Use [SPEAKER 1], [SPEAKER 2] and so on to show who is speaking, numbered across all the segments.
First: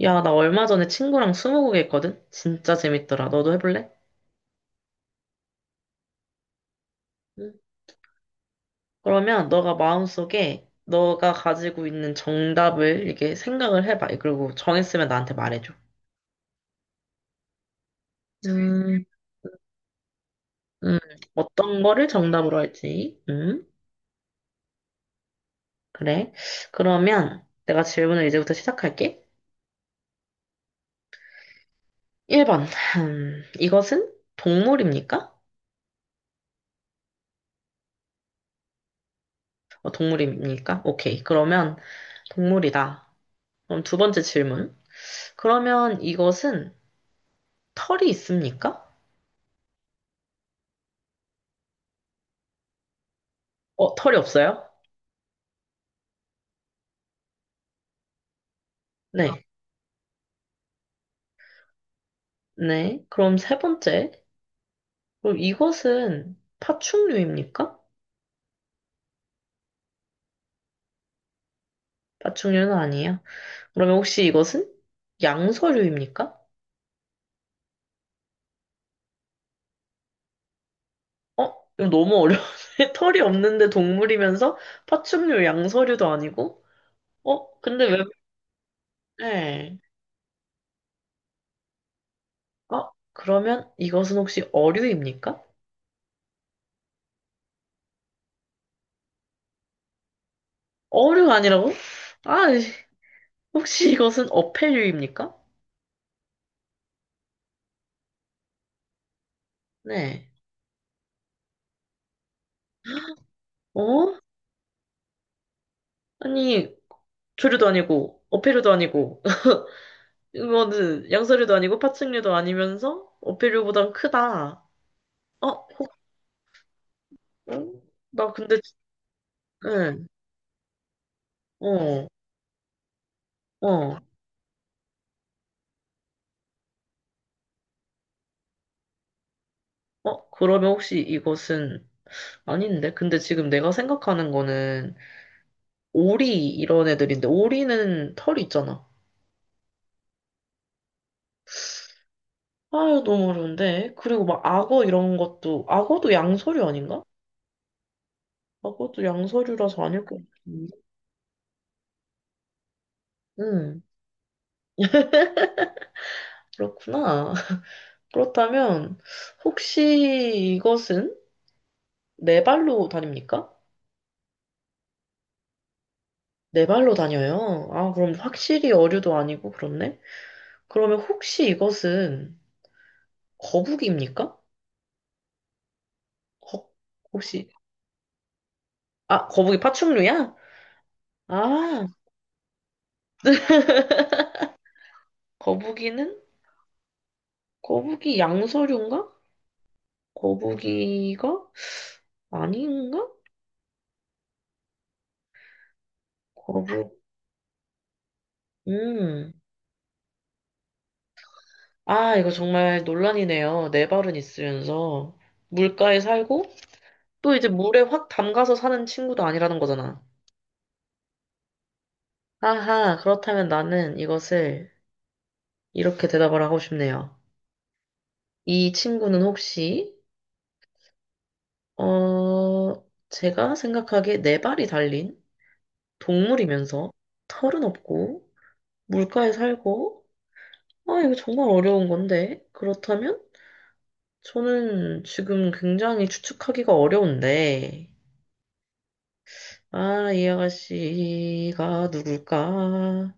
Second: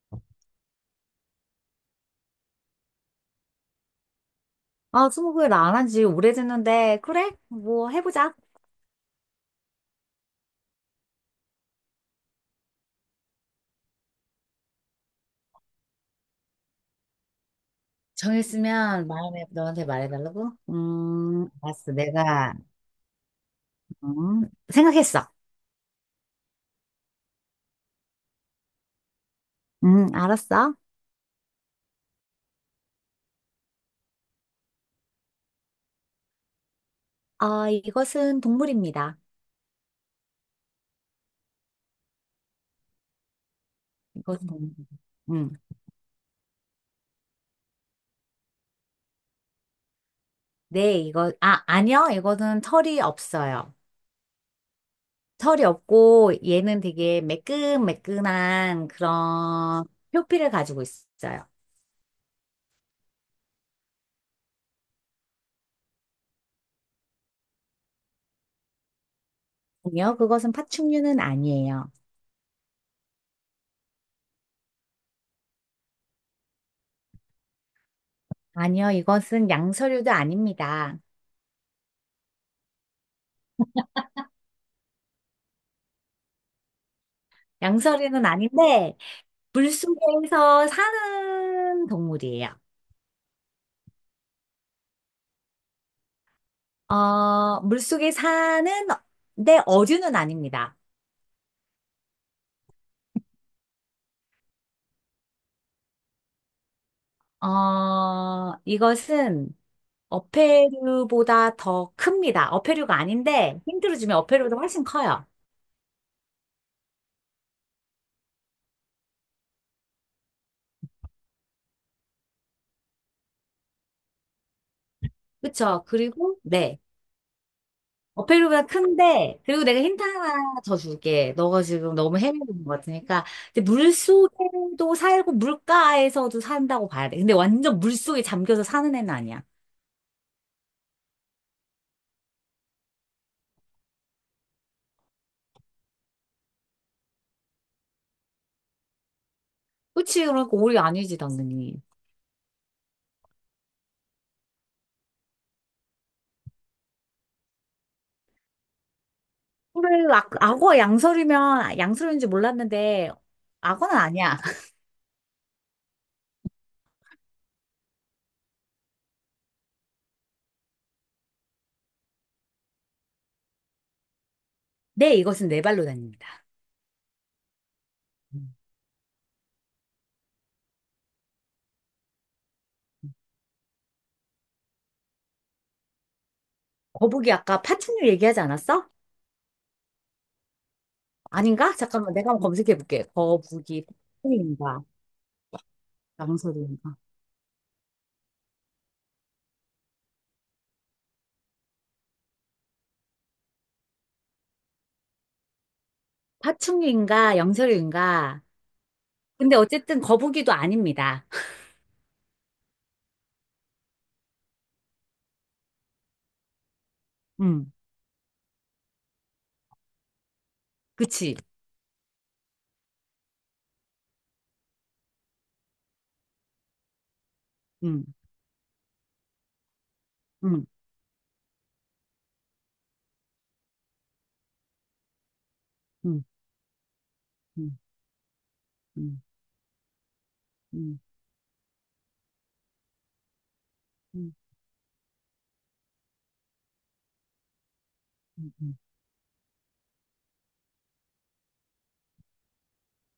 [SPEAKER 1] 야, 나 얼마 전에 친구랑 스무고개 했거든? 진짜 재밌더라. 너도 해볼래?
[SPEAKER 2] 아, 스무고개를 안한 지 오래됐는데, 그래?
[SPEAKER 1] 응.
[SPEAKER 2] 뭐, 해보자.
[SPEAKER 1] 그러면 너가 마음속에 너가 가지고 있는 정답을 이렇게 생각을 해봐. 그리고 정했으면 나한테 말해줘. 음,
[SPEAKER 2] 정했으면 마음에 너한테 말해달라고?
[SPEAKER 1] 음, 어떤
[SPEAKER 2] 알았어,
[SPEAKER 1] 거를
[SPEAKER 2] 내가.
[SPEAKER 1] 정답으로 할지.
[SPEAKER 2] 생각했어.
[SPEAKER 1] 그래. 그러면 내가 질문을 이제부터 시작할게.
[SPEAKER 2] 알았어.
[SPEAKER 1] 1번. 이것은 동물입니까?
[SPEAKER 2] 아, 이것은 동물입니다.
[SPEAKER 1] 동물입니까? 오케이. 그러면 동물이다. 그럼 두 번째
[SPEAKER 2] 이것은 동물.
[SPEAKER 1] 질문.
[SPEAKER 2] 음,
[SPEAKER 1] 그러면 이것은 털이 있습니까?
[SPEAKER 2] 네, 이거, 아, 아니요. 이거는 털이 없어요.
[SPEAKER 1] 털이 없어요?
[SPEAKER 2] 털이 없고, 얘는 되게 매끈매끈한
[SPEAKER 1] 네. 아,
[SPEAKER 2] 그런 표피를 가지고 있어요.
[SPEAKER 1] 네. 그럼 세 번째. 그럼 이것은 파충류입니까?
[SPEAKER 2] 아니요, 그것은 파충류는 아니에요.
[SPEAKER 1] 파충류는 아니에요. 그러면 혹시 이것은 양서류입니까?
[SPEAKER 2] 아니요, 이것은 양서류도 아닙니다.
[SPEAKER 1] 어? 이거 너무 어려운데? 털이 없는데 동물이면서 파충류, 양서류도 아니고? 어? 근데 왜,
[SPEAKER 2] 양서류는 아닌데
[SPEAKER 1] 네.
[SPEAKER 2] 물속에서 사는 동물이에요.
[SPEAKER 1] 어? 그러면 이것은 혹시 어류입니까?
[SPEAKER 2] 어, 물속에 사는 내 어류는 아닙니다.
[SPEAKER 1] 어류가 아니라고? 아, 혹시 이것은 어패류입니까?
[SPEAKER 2] 어, 이것은
[SPEAKER 1] 네.
[SPEAKER 2] 어패류보다 더 큽니다. 어패류가 아닌데 힌트를
[SPEAKER 1] 어?
[SPEAKER 2] 주면 어패류보다 훨씬 커요.
[SPEAKER 1] 아니, 조류도 아니고, 어패류도 아니고, 이거는 양서류도 아니고 파충류도 아니면서 어패류보단 크다. 어?
[SPEAKER 2] 그쵸? 그리고 네.
[SPEAKER 1] 어? 나 근데
[SPEAKER 2] 어패류보다
[SPEAKER 1] 지-
[SPEAKER 2] 큰데, 그리고 내가 힌트
[SPEAKER 1] 응.
[SPEAKER 2] 하나 더 줄게. 너가 지금
[SPEAKER 1] 어.
[SPEAKER 2] 너무 헤매는 것 같으니까. 근데
[SPEAKER 1] 어.
[SPEAKER 2] 물속에도 살고 물가에서도 산다고 봐야 돼. 근데 완전 물속에 잠겨서 사는 애는 아니야.
[SPEAKER 1] 어? 그러면 혹시 이것은 아닌데? 근데 지금 내가 생각하는 거는 오리 이런 애들인데 오리는 털이 있잖아.
[SPEAKER 2] 그치? 그러니까 오리 아니지, 당연히.
[SPEAKER 1] 아유 너무 어려운데. 그리고 막 악어 이런 것도 악어도 양서류 아닌가? 악어도 양서류라서 아닐
[SPEAKER 2] 그래,
[SPEAKER 1] 것 같은데.
[SPEAKER 2] 악어 양서류면 양서류인지 몰랐는데,
[SPEAKER 1] 응.
[SPEAKER 2] 악어는 아니야.
[SPEAKER 1] 그렇구나. 그렇다면 혹시 이것은 네 발로 다닙니까?
[SPEAKER 2] 네, 이것은 네 발로 다닙니다.
[SPEAKER 1] 네 발로 다녀요? 아, 그럼
[SPEAKER 2] 음.
[SPEAKER 1] 확실히 어류도 아니고 그렇네? 그러면 혹시 이것은 거북이입니까? 거,
[SPEAKER 2] 거북이
[SPEAKER 1] 혹시,
[SPEAKER 2] 아까 파충류 얘기하지 않았어?
[SPEAKER 1] 아, 거북이 파충류야?
[SPEAKER 2] 아닌가?
[SPEAKER 1] 아,
[SPEAKER 2] 잠깐만, 내가 한번 검색해 볼게. 거북이 파충류인가?
[SPEAKER 1] 거북이는?
[SPEAKER 2] 양서류인가?
[SPEAKER 1] 거북이 양서류인가? 거북이가? 아닌가? 거북,
[SPEAKER 2] 파충류인가? 양서류인가?
[SPEAKER 1] 음.
[SPEAKER 2] 근데 어쨌든 거북이도 아닙니다.
[SPEAKER 1] 아, 이거 정말 논란이네요. 네 발은 있으면서. 물가에 살고, 또 이제
[SPEAKER 2] 음,
[SPEAKER 1] 물에 확 담가서 사는 친구도 아니라는 거잖아.
[SPEAKER 2] 그치?
[SPEAKER 1] 아하, 그렇다면 나는 이것을 이렇게 대답을 하고 싶네요.
[SPEAKER 2] 음,
[SPEAKER 1] 이 친구는 혹시,
[SPEAKER 2] 음,
[SPEAKER 1] 어, 제가 생각하기에 네 발이 달린
[SPEAKER 2] 음,
[SPEAKER 1] 동물이면서 털은
[SPEAKER 2] 음,
[SPEAKER 1] 없고
[SPEAKER 2] 음,
[SPEAKER 1] 물가에 살고,
[SPEAKER 2] 음,
[SPEAKER 1] 아, 이거 정말 어려운 건데. 그렇다면
[SPEAKER 2] 음,
[SPEAKER 1] 저는 지금 굉장히 추측하기가 어려운데,
[SPEAKER 2] 음, 음.
[SPEAKER 1] 아, 이 아가씨가 누굴까?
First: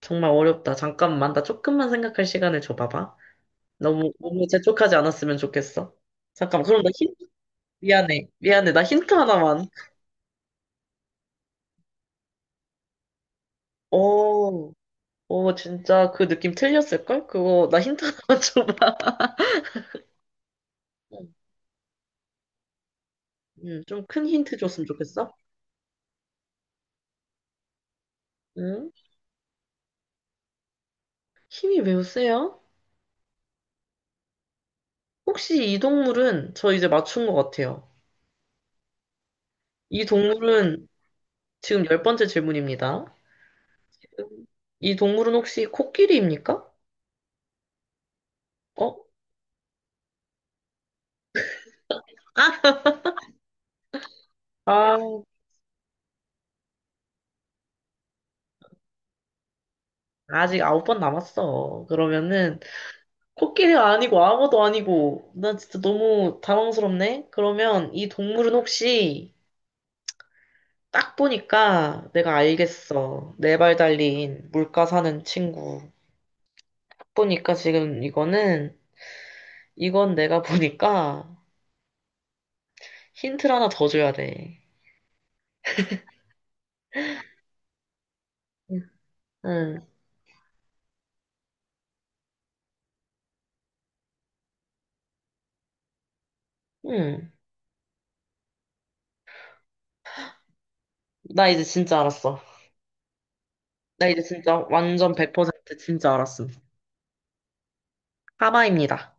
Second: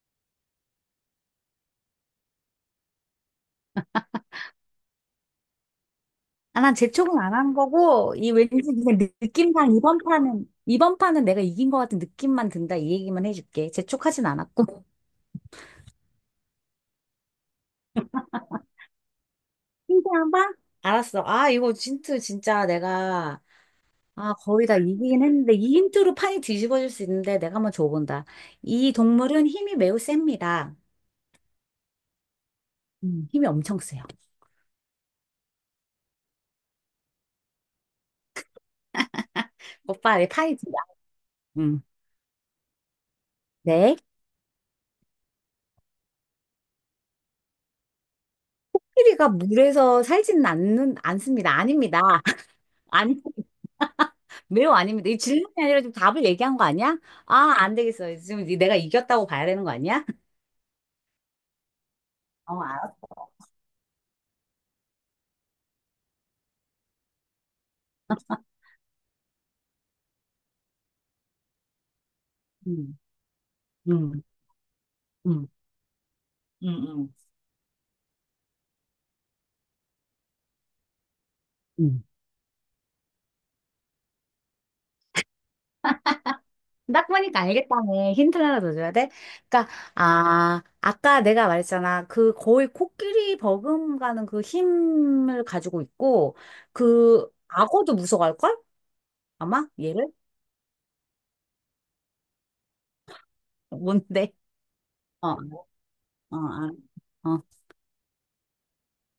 [SPEAKER 1] 정말 어렵다. 잠깐만, 나 조금만 생각할 시간을 줘봐봐. 너무, 너무 재촉하지 않았으면 좋겠어.
[SPEAKER 2] 아,
[SPEAKER 1] 잠깐만,
[SPEAKER 2] 난
[SPEAKER 1] 그럼 나
[SPEAKER 2] 재촉은
[SPEAKER 1] 힌트,
[SPEAKER 2] 안 한 거고,
[SPEAKER 1] 미안해.
[SPEAKER 2] 이 왠지
[SPEAKER 1] 미안해, 나
[SPEAKER 2] 그냥
[SPEAKER 1] 힌트 하나만.
[SPEAKER 2] 느낌상 이번 판은, 이번 판은 내가 이긴 것 같은 느낌만 든다. 이 얘기만 해줄게. 재촉하진
[SPEAKER 1] 어,
[SPEAKER 2] 않았고.
[SPEAKER 1] 진짜 그 느낌 틀렸을걸? 그거 나 힌트 하나 줘봐.
[SPEAKER 2] 힌트한 번? 알았어. 아, 이거 힌트 진짜 내가,
[SPEAKER 1] 좀 큰
[SPEAKER 2] 아,
[SPEAKER 1] 힌트
[SPEAKER 2] 거의 다
[SPEAKER 1] 줬으면
[SPEAKER 2] 이기긴
[SPEAKER 1] 좋겠어.
[SPEAKER 2] 했는데, 이 힌트로 판이 뒤집어질 수 있는데, 내가 한번 줘본다.
[SPEAKER 1] 음?
[SPEAKER 2] 이 동물은 힘이 매우 셉니다.
[SPEAKER 1] 힘이 매우 세요?
[SPEAKER 2] 음. 힘이 엄청 세요.
[SPEAKER 1] 혹시 이 동물은 저 이제 맞춘 것 같아요. 이
[SPEAKER 2] 오빠, 네, 파이지.
[SPEAKER 1] 동물은
[SPEAKER 2] 음.
[SPEAKER 1] 지금 열 번째 질문입니다.
[SPEAKER 2] 네.
[SPEAKER 1] 음, 이 동물은 혹시 코끼리입니까? 어?
[SPEAKER 2] 코끼리가 물에서 살지는 않는, 않습니다. 아닙니다. 아니, 매우
[SPEAKER 1] 아,
[SPEAKER 2] 아닙니다. 이 질문이 아니라 좀 답을 얘기한 거 아니야? 아, 안 되겠어. 지금 내가 이겼다고 봐야 되는 거 아니야?
[SPEAKER 1] 아직 아홉 번 남았어. 그러면은
[SPEAKER 2] 어, 알았어.
[SPEAKER 1] 코끼리가 아니고 아무도 아니고 나 진짜 너무 당황스럽네. 그러면 이 동물은 혹시 딱 보니까 내가
[SPEAKER 2] 음,
[SPEAKER 1] 알겠어. 네발
[SPEAKER 2] 음,
[SPEAKER 1] 달린 물가 사는
[SPEAKER 2] 음,
[SPEAKER 1] 친구.
[SPEAKER 2] 음,
[SPEAKER 1] 딱
[SPEAKER 2] 음.
[SPEAKER 1] 보니까 지금 이거는, 이건 내가 보니까
[SPEAKER 2] 음.
[SPEAKER 1] 힌트를 하나 더 줘야 돼.
[SPEAKER 2] 딱 보니까 알겠다네. 힌트를 하나 더 줘야 돼? 그러니까,
[SPEAKER 1] 응,
[SPEAKER 2] 아, 아까 내가 말했잖아. 그 거의 코끼리 버금가는 그 힘을 가지고 있고, 그
[SPEAKER 1] 응.
[SPEAKER 2] 악어도 무서워할걸? 아마? 얘를?
[SPEAKER 1] 나 이제 진짜 알았어. 나 이제
[SPEAKER 2] 뭔데?
[SPEAKER 1] 진짜 완전
[SPEAKER 2] 어,
[SPEAKER 1] 100% 진짜
[SPEAKER 2] 어,
[SPEAKER 1] 알았음.
[SPEAKER 2] 어. 어.
[SPEAKER 1] 하마입니다.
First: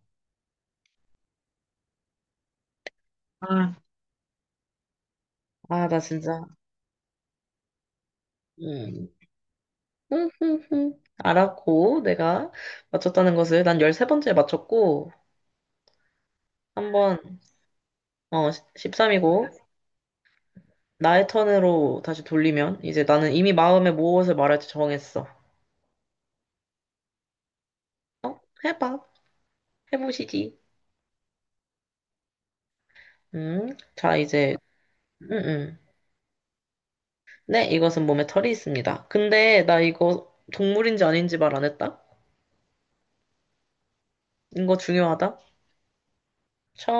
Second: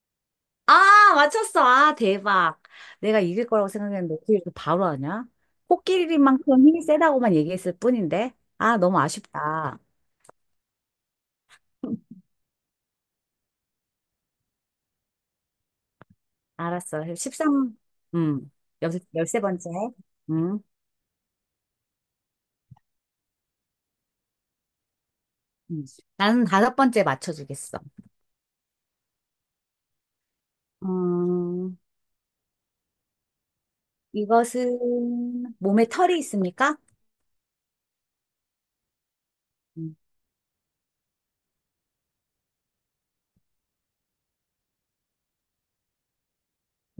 [SPEAKER 2] 아, 맞췄어. 아, 대박. 내가 이길 거라고
[SPEAKER 1] 아,
[SPEAKER 2] 생각했는데 어떻게 이렇게 바로 하냐?
[SPEAKER 1] 아, 나 진짜.
[SPEAKER 2] 코끼리만큼 힘이 세다고만 얘기했을 뿐인데. 아, 너무
[SPEAKER 1] 응.
[SPEAKER 2] 아쉽다.
[SPEAKER 1] 응, 응, 응. 알았고, 내가 맞췄다는 것을 난 13번째에 맞췄고,
[SPEAKER 2] 알았어.
[SPEAKER 1] 한번,
[SPEAKER 2] 13,
[SPEAKER 1] 어,
[SPEAKER 2] 음,
[SPEAKER 1] 13이고,
[SPEAKER 2] 13번째. 음.
[SPEAKER 1] 나의 턴으로 다시 돌리면 이제 나는 이미 마음에 무엇을 말할지 정했어.
[SPEAKER 2] 음. 나는 다섯 번째 맞춰주겠어.
[SPEAKER 1] 어? 해봐. 해보시지.
[SPEAKER 2] 어,
[SPEAKER 1] 자, 이제, 음,
[SPEAKER 2] 이것은
[SPEAKER 1] 음.
[SPEAKER 2] 몸에 털이 있습니까?
[SPEAKER 1] 네, 이것은 몸에 털이 있습니다. 근데 나
[SPEAKER 2] 음.
[SPEAKER 1] 이거 동물인지 아닌지 말 안 했다? 이거 중요하다.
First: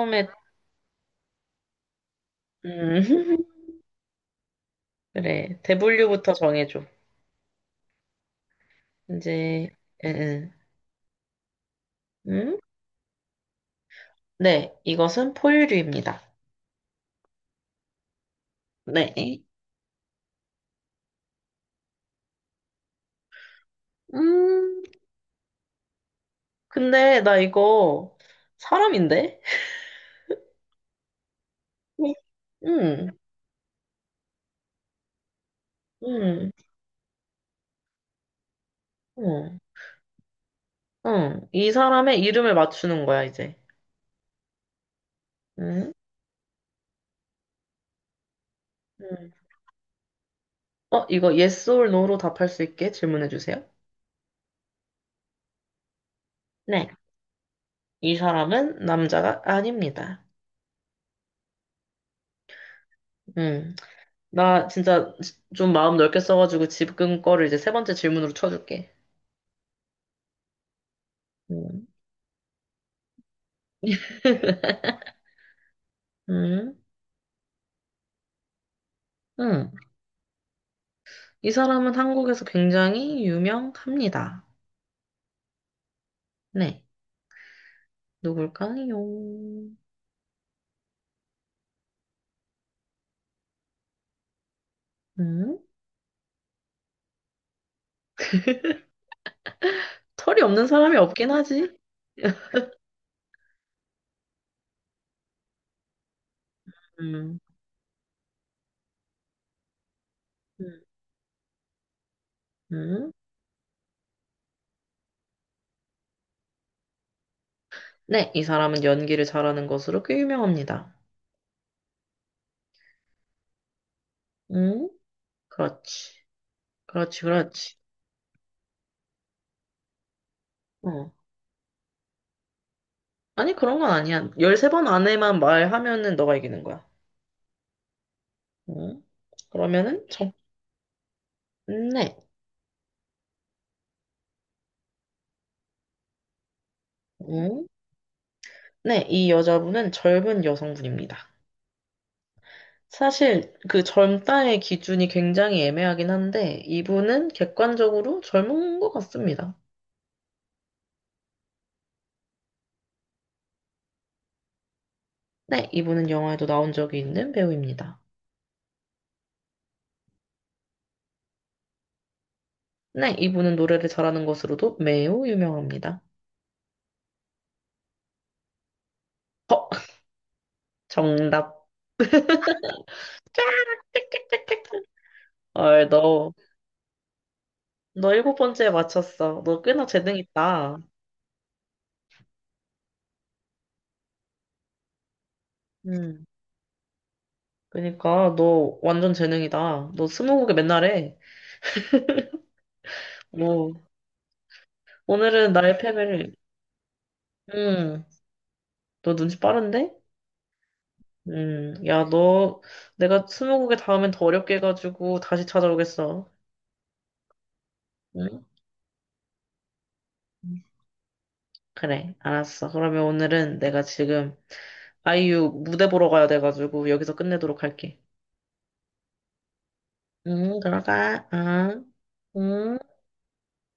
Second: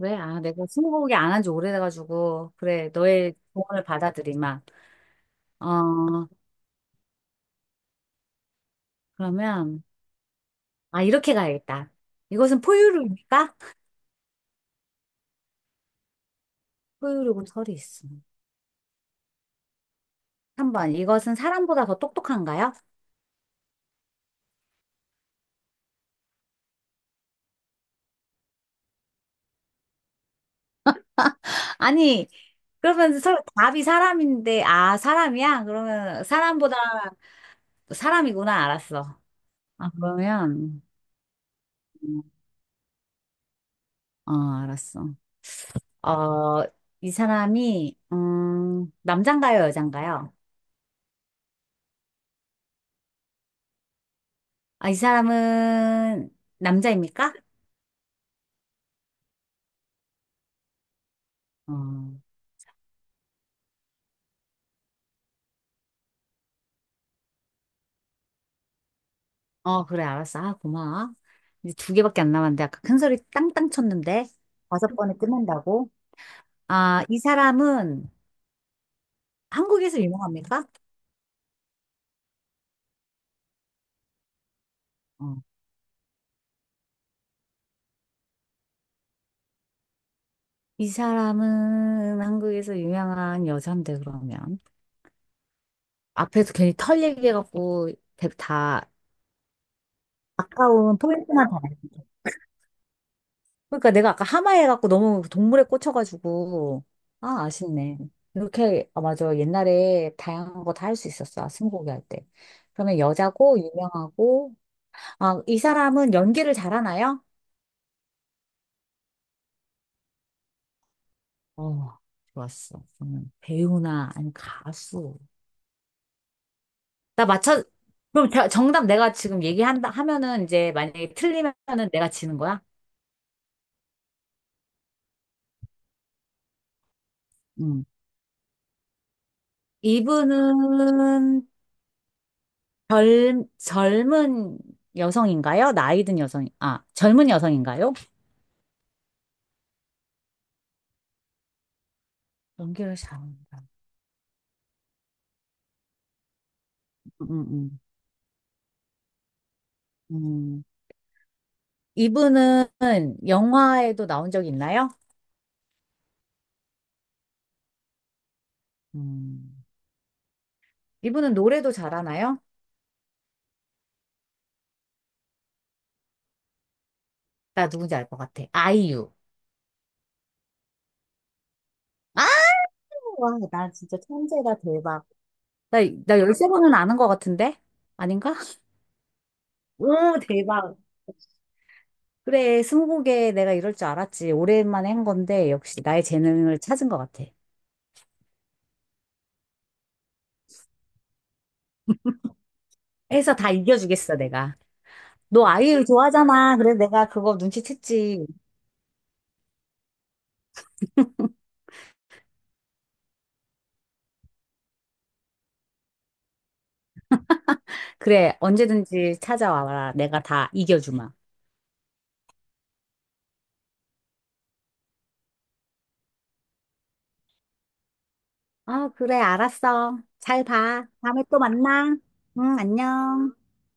[SPEAKER 2] 왜? 아, 내가 스무고개 안 한 지 오래돼가지고. 그래,
[SPEAKER 1] 음,
[SPEAKER 2] 너의 조언을 받아들이마.
[SPEAKER 1] 그래.
[SPEAKER 2] 어,
[SPEAKER 1] 대분류부터 정해줘. 이제,
[SPEAKER 2] 그러면,
[SPEAKER 1] 음,
[SPEAKER 2] 아, 이렇게 가야겠다.
[SPEAKER 1] 음?
[SPEAKER 2] 이것은 포유류입니까?
[SPEAKER 1] 네, 이것은 포유류입니다.
[SPEAKER 2] 포유류고 털이 있어.
[SPEAKER 1] 네.
[SPEAKER 2] 3번, 이것은 사람보다 더 똑똑한가요?
[SPEAKER 1] 음, 근데 나 이거 사람인데?
[SPEAKER 2] 아니,
[SPEAKER 1] 음,
[SPEAKER 2] 그러면 서, 답이 사람인데, 아, 사람이야? 그러면
[SPEAKER 1] 음,
[SPEAKER 2] 사람보다 사람이구나, 알았어.
[SPEAKER 1] 음.
[SPEAKER 2] 아, 그러면.
[SPEAKER 1] 응, 이 사람의 이름을 맞추는 거야, 이제.
[SPEAKER 2] 어, 알았어.
[SPEAKER 1] 응?
[SPEAKER 2] 어, 이 사람이,
[SPEAKER 1] 응.
[SPEAKER 2] 남잔가요, 여잔가요?
[SPEAKER 1] 어, 이거 yes or no로 답할 수 있게 질문해 주세요.
[SPEAKER 2] 아, 이 사람은
[SPEAKER 1] 네.
[SPEAKER 2] 남자입니까?
[SPEAKER 1] 이 사람은 남자가 아닙니다.
[SPEAKER 2] 어,
[SPEAKER 1] 응. 나 진짜 지- 좀 마음 넓게 써가지고 지금 거를 이제 세 번째 질문으로 쳐줄게.
[SPEAKER 2] 어, 그래, 알았어. 아, 고마워. 이제
[SPEAKER 1] 응.
[SPEAKER 2] 두 개밖에 안 남았는데, 아까 큰 소리 땅땅 쳤는데, 다섯 번에 끝낸다고?
[SPEAKER 1] 응.
[SPEAKER 2] 아, 이 사람은
[SPEAKER 1] 응.
[SPEAKER 2] 한국에서 유명합니까?
[SPEAKER 1] 이 사람은 한국에서 굉장히 유명합니다.
[SPEAKER 2] 어,
[SPEAKER 1] 네. 누굴까요?
[SPEAKER 2] 이 사람은 한국에서 유명한 여잔데, 그러면.
[SPEAKER 1] 응?
[SPEAKER 2] 앞에서 괜히 털 얘기해갖고, 다,
[SPEAKER 1] 털이 없는 사람이
[SPEAKER 2] 아까운
[SPEAKER 1] 없긴
[SPEAKER 2] 포인트만 다.
[SPEAKER 1] 하지.
[SPEAKER 2] 그러니까 내가 아까 하마에 갖고 너무 동물에 꽂혀가지고
[SPEAKER 1] 응.
[SPEAKER 2] 아 아쉽네. 이렇게 아 맞아 옛날에 다양한 거
[SPEAKER 1] 응.
[SPEAKER 2] 다 할 수 있었어. 아, 스무고개 할 때. 그러면
[SPEAKER 1] 응.
[SPEAKER 2] 여자고 유명하고 아 이 사람은 연기를 잘하나요?
[SPEAKER 1] 네, 이 사람은 연기를 잘하는 것으로 꽤 유명합니다.
[SPEAKER 2] 어 좋았어. 배우나 아니
[SPEAKER 1] 응?
[SPEAKER 2] 가수.
[SPEAKER 1] 그렇지. 그렇지,
[SPEAKER 2] 나 맞춰.
[SPEAKER 1] 그렇지.
[SPEAKER 2] 그럼 정답 내가 지금 얘기한다 하면은 이제
[SPEAKER 1] 어.
[SPEAKER 2] 만약에 틀리면은 내가 지는 거야?
[SPEAKER 1] 아니, 그런 건 아니야. 13번 안에만 말하면은 너가 이기는 거야.
[SPEAKER 2] 음.
[SPEAKER 1] 응? 그러면은, 정,
[SPEAKER 2] 이분은
[SPEAKER 1] 네.
[SPEAKER 2] 젊은 여성인가요? 나이 든 여성, 아, 젊은
[SPEAKER 1] 응?
[SPEAKER 2] 여성인가요?
[SPEAKER 1] 네, 이 여자분은 젊은 여성분입니다.
[SPEAKER 2] 연기를
[SPEAKER 1] 사실
[SPEAKER 2] 잘한다.
[SPEAKER 1] 그 젊다의 기준이 굉장히 애매하긴 한데, 이분은
[SPEAKER 2] 음, 음,
[SPEAKER 1] 객관적으로 젊은 것 같습니다.
[SPEAKER 2] 음. 음. 이분은 영화에도 나온 적 있나요?
[SPEAKER 1] 네, 이분은 영화에도 나온 적이 있는 배우입니다.
[SPEAKER 2] 음. 이분은 노래도 잘하나요?
[SPEAKER 1] 네, 이분은 노래를 잘하는 것으로도 매우 유명합니다.
[SPEAKER 2] 나 누군지 알 것 같아. 아이유.
[SPEAKER 1] 어, 정답.
[SPEAKER 2] 아, 와, 나 진짜 천재다, 대박. 나,
[SPEAKER 1] 아,
[SPEAKER 2] 나
[SPEAKER 1] 너,
[SPEAKER 2] 13번은 아는 것 같은데?
[SPEAKER 1] 너 일곱
[SPEAKER 2] 아닌가?
[SPEAKER 1] 번째에 맞췄어. 너 꽤나 재능
[SPEAKER 2] 오, 대박.
[SPEAKER 1] 있다.
[SPEAKER 2] 그래, 스무고개 내가 이럴 줄 알았지. 오랜만에 한 건데, 역시 나의
[SPEAKER 1] 음.
[SPEAKER 2] 재능을 찾은 것 같아.
[SPEAKER 1] 그니까, 너 완전 재능이다. 너 스무고개 맨날 해.
[SPEAKER 2] 해서 다
[SPEAKER 1] 오,
[SPEAKER 2] 이겨주겠어, 내가. 너
[SPEAKER 1] 오늘은 나의
[SPEAKER 2] 아이유
[SPEAKER 1] 패배를.
[SPEAKER 2] 좋아하잖아. 그래서 내가 그거
[SPEAKER 1] 음,
[SPEAKER 2] 눈치챘지.
[SPEAKER 1] 너 눈치 빠른데? 야, 너, 내가 스무고개 다음엔 더 어렵게 해가지고 다시 찾아오겠어.
[SPEAKER 2] 그래,
[SPEAKER 1] 응?
[SPEAKER 2] 언제든지 찾아와라. 내가 다 이겨주마.
[SPEAKER 1] 그래, 알았어. 그러면 오늘은 내가 지금 아이유 무대 보러 가야 돼가지고 여기서 끝내도록 할게.
[SPEAKER 2] 아, 그래, 알았어. 잘
[SPEAKER 1] 응,
[SPEAKER 2] 봐. 다음에
[SPEAKER 1] 들어가.
[SPEAKER 2] 또
[SPEAKER 1] 응.
[SPEAKER 2] 만나. 응,
[SPEAKER 1] 응.
[SPEAKER 2] 안녕.